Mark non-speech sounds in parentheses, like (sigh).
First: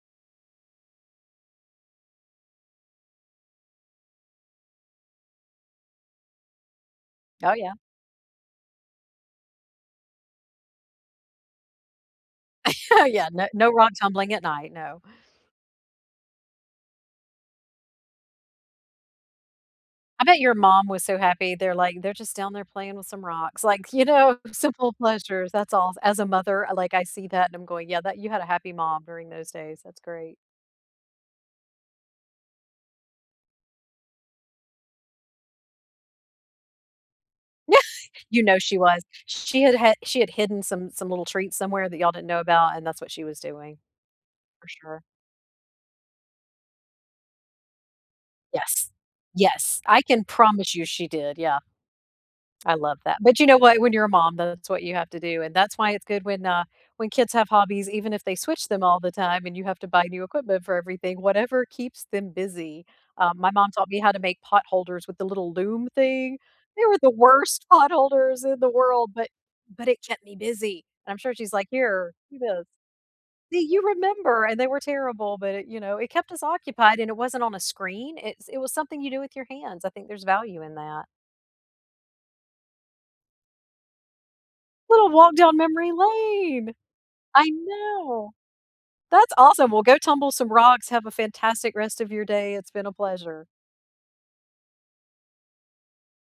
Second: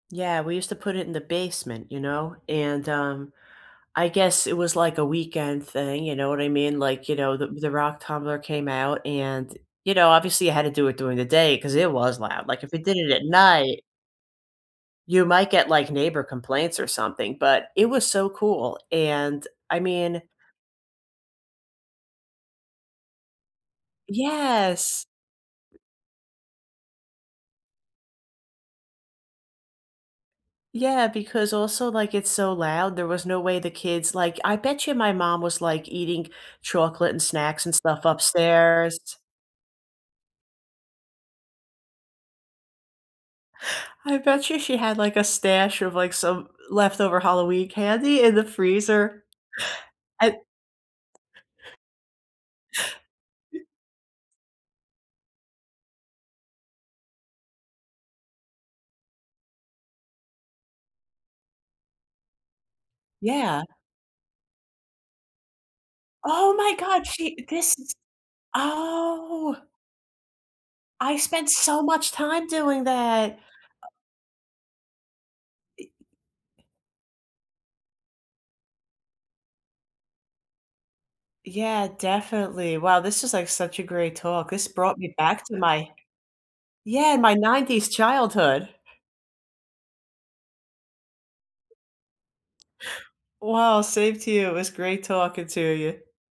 Yeah, we used to put it in the basement, you know, and, um, I guess it was, like, a weekend thing, you know what I mean, like, you know, the Oh, the yeah. rock tumbler came out and you know, obviously you had to do it during the day 'cause it was loud, like, if it did (laughs) it at Yeah, no no night rock tumbling at night, no. you might get, like, neighbor complaints or something, but it was so cool, and I mean I bet your mom was so happy there like, "They're just down there playing with some rocks, like, you know, simple Yes. pleasures, that's all." As a mother, like, I see that and I'm going, "Yeah, that" you had a happy mom during those days, that's great. Yeah, because also like, it's so loud there was no way the kids like I bet you my mom was, like, eating chocolate and snacks and Yeah, stuff you know she upstairs was. Sh she had had she had hidden some some little treats somewhere that y'all didn't know about, and that's what she was doing. I bet you For she had, sure. like, a stash of, like, some l leftover Halloween candy in the Yes. freezer. Yes, I can I promise you she did, yeah. I love that, but you know Y what, when you're a mom, that's what you have to do, and that's why it's good when, uh when kids have hobbies, even if they switch them all the time, and you have to buy new equipment for everything, whatever keeps them busy. Um, my Yeah. mom taught me how to make potholders with the little loom thing. Oh my They were god, the she worst this is potholders in the world, but Oh! but it kept me busy. And I I'm sure spent she's, like, so much "Here, do time this." doing that, See, you uh remember, and they were terrible, but it you E Eh know, it kept us occupied and it wasn't on a screen. It's it was something you do with your hands, I think there's value in that. Yeah, definitely, wow, this is, like, such a great talk, this brought Little me walk back down to my memory lane. yeah, my I '90s know. childhood. That's awesome, well go tumble some rocks, have a fantastic rest of your day, it's been a pleasure. Well, same to you, it was great talking to you.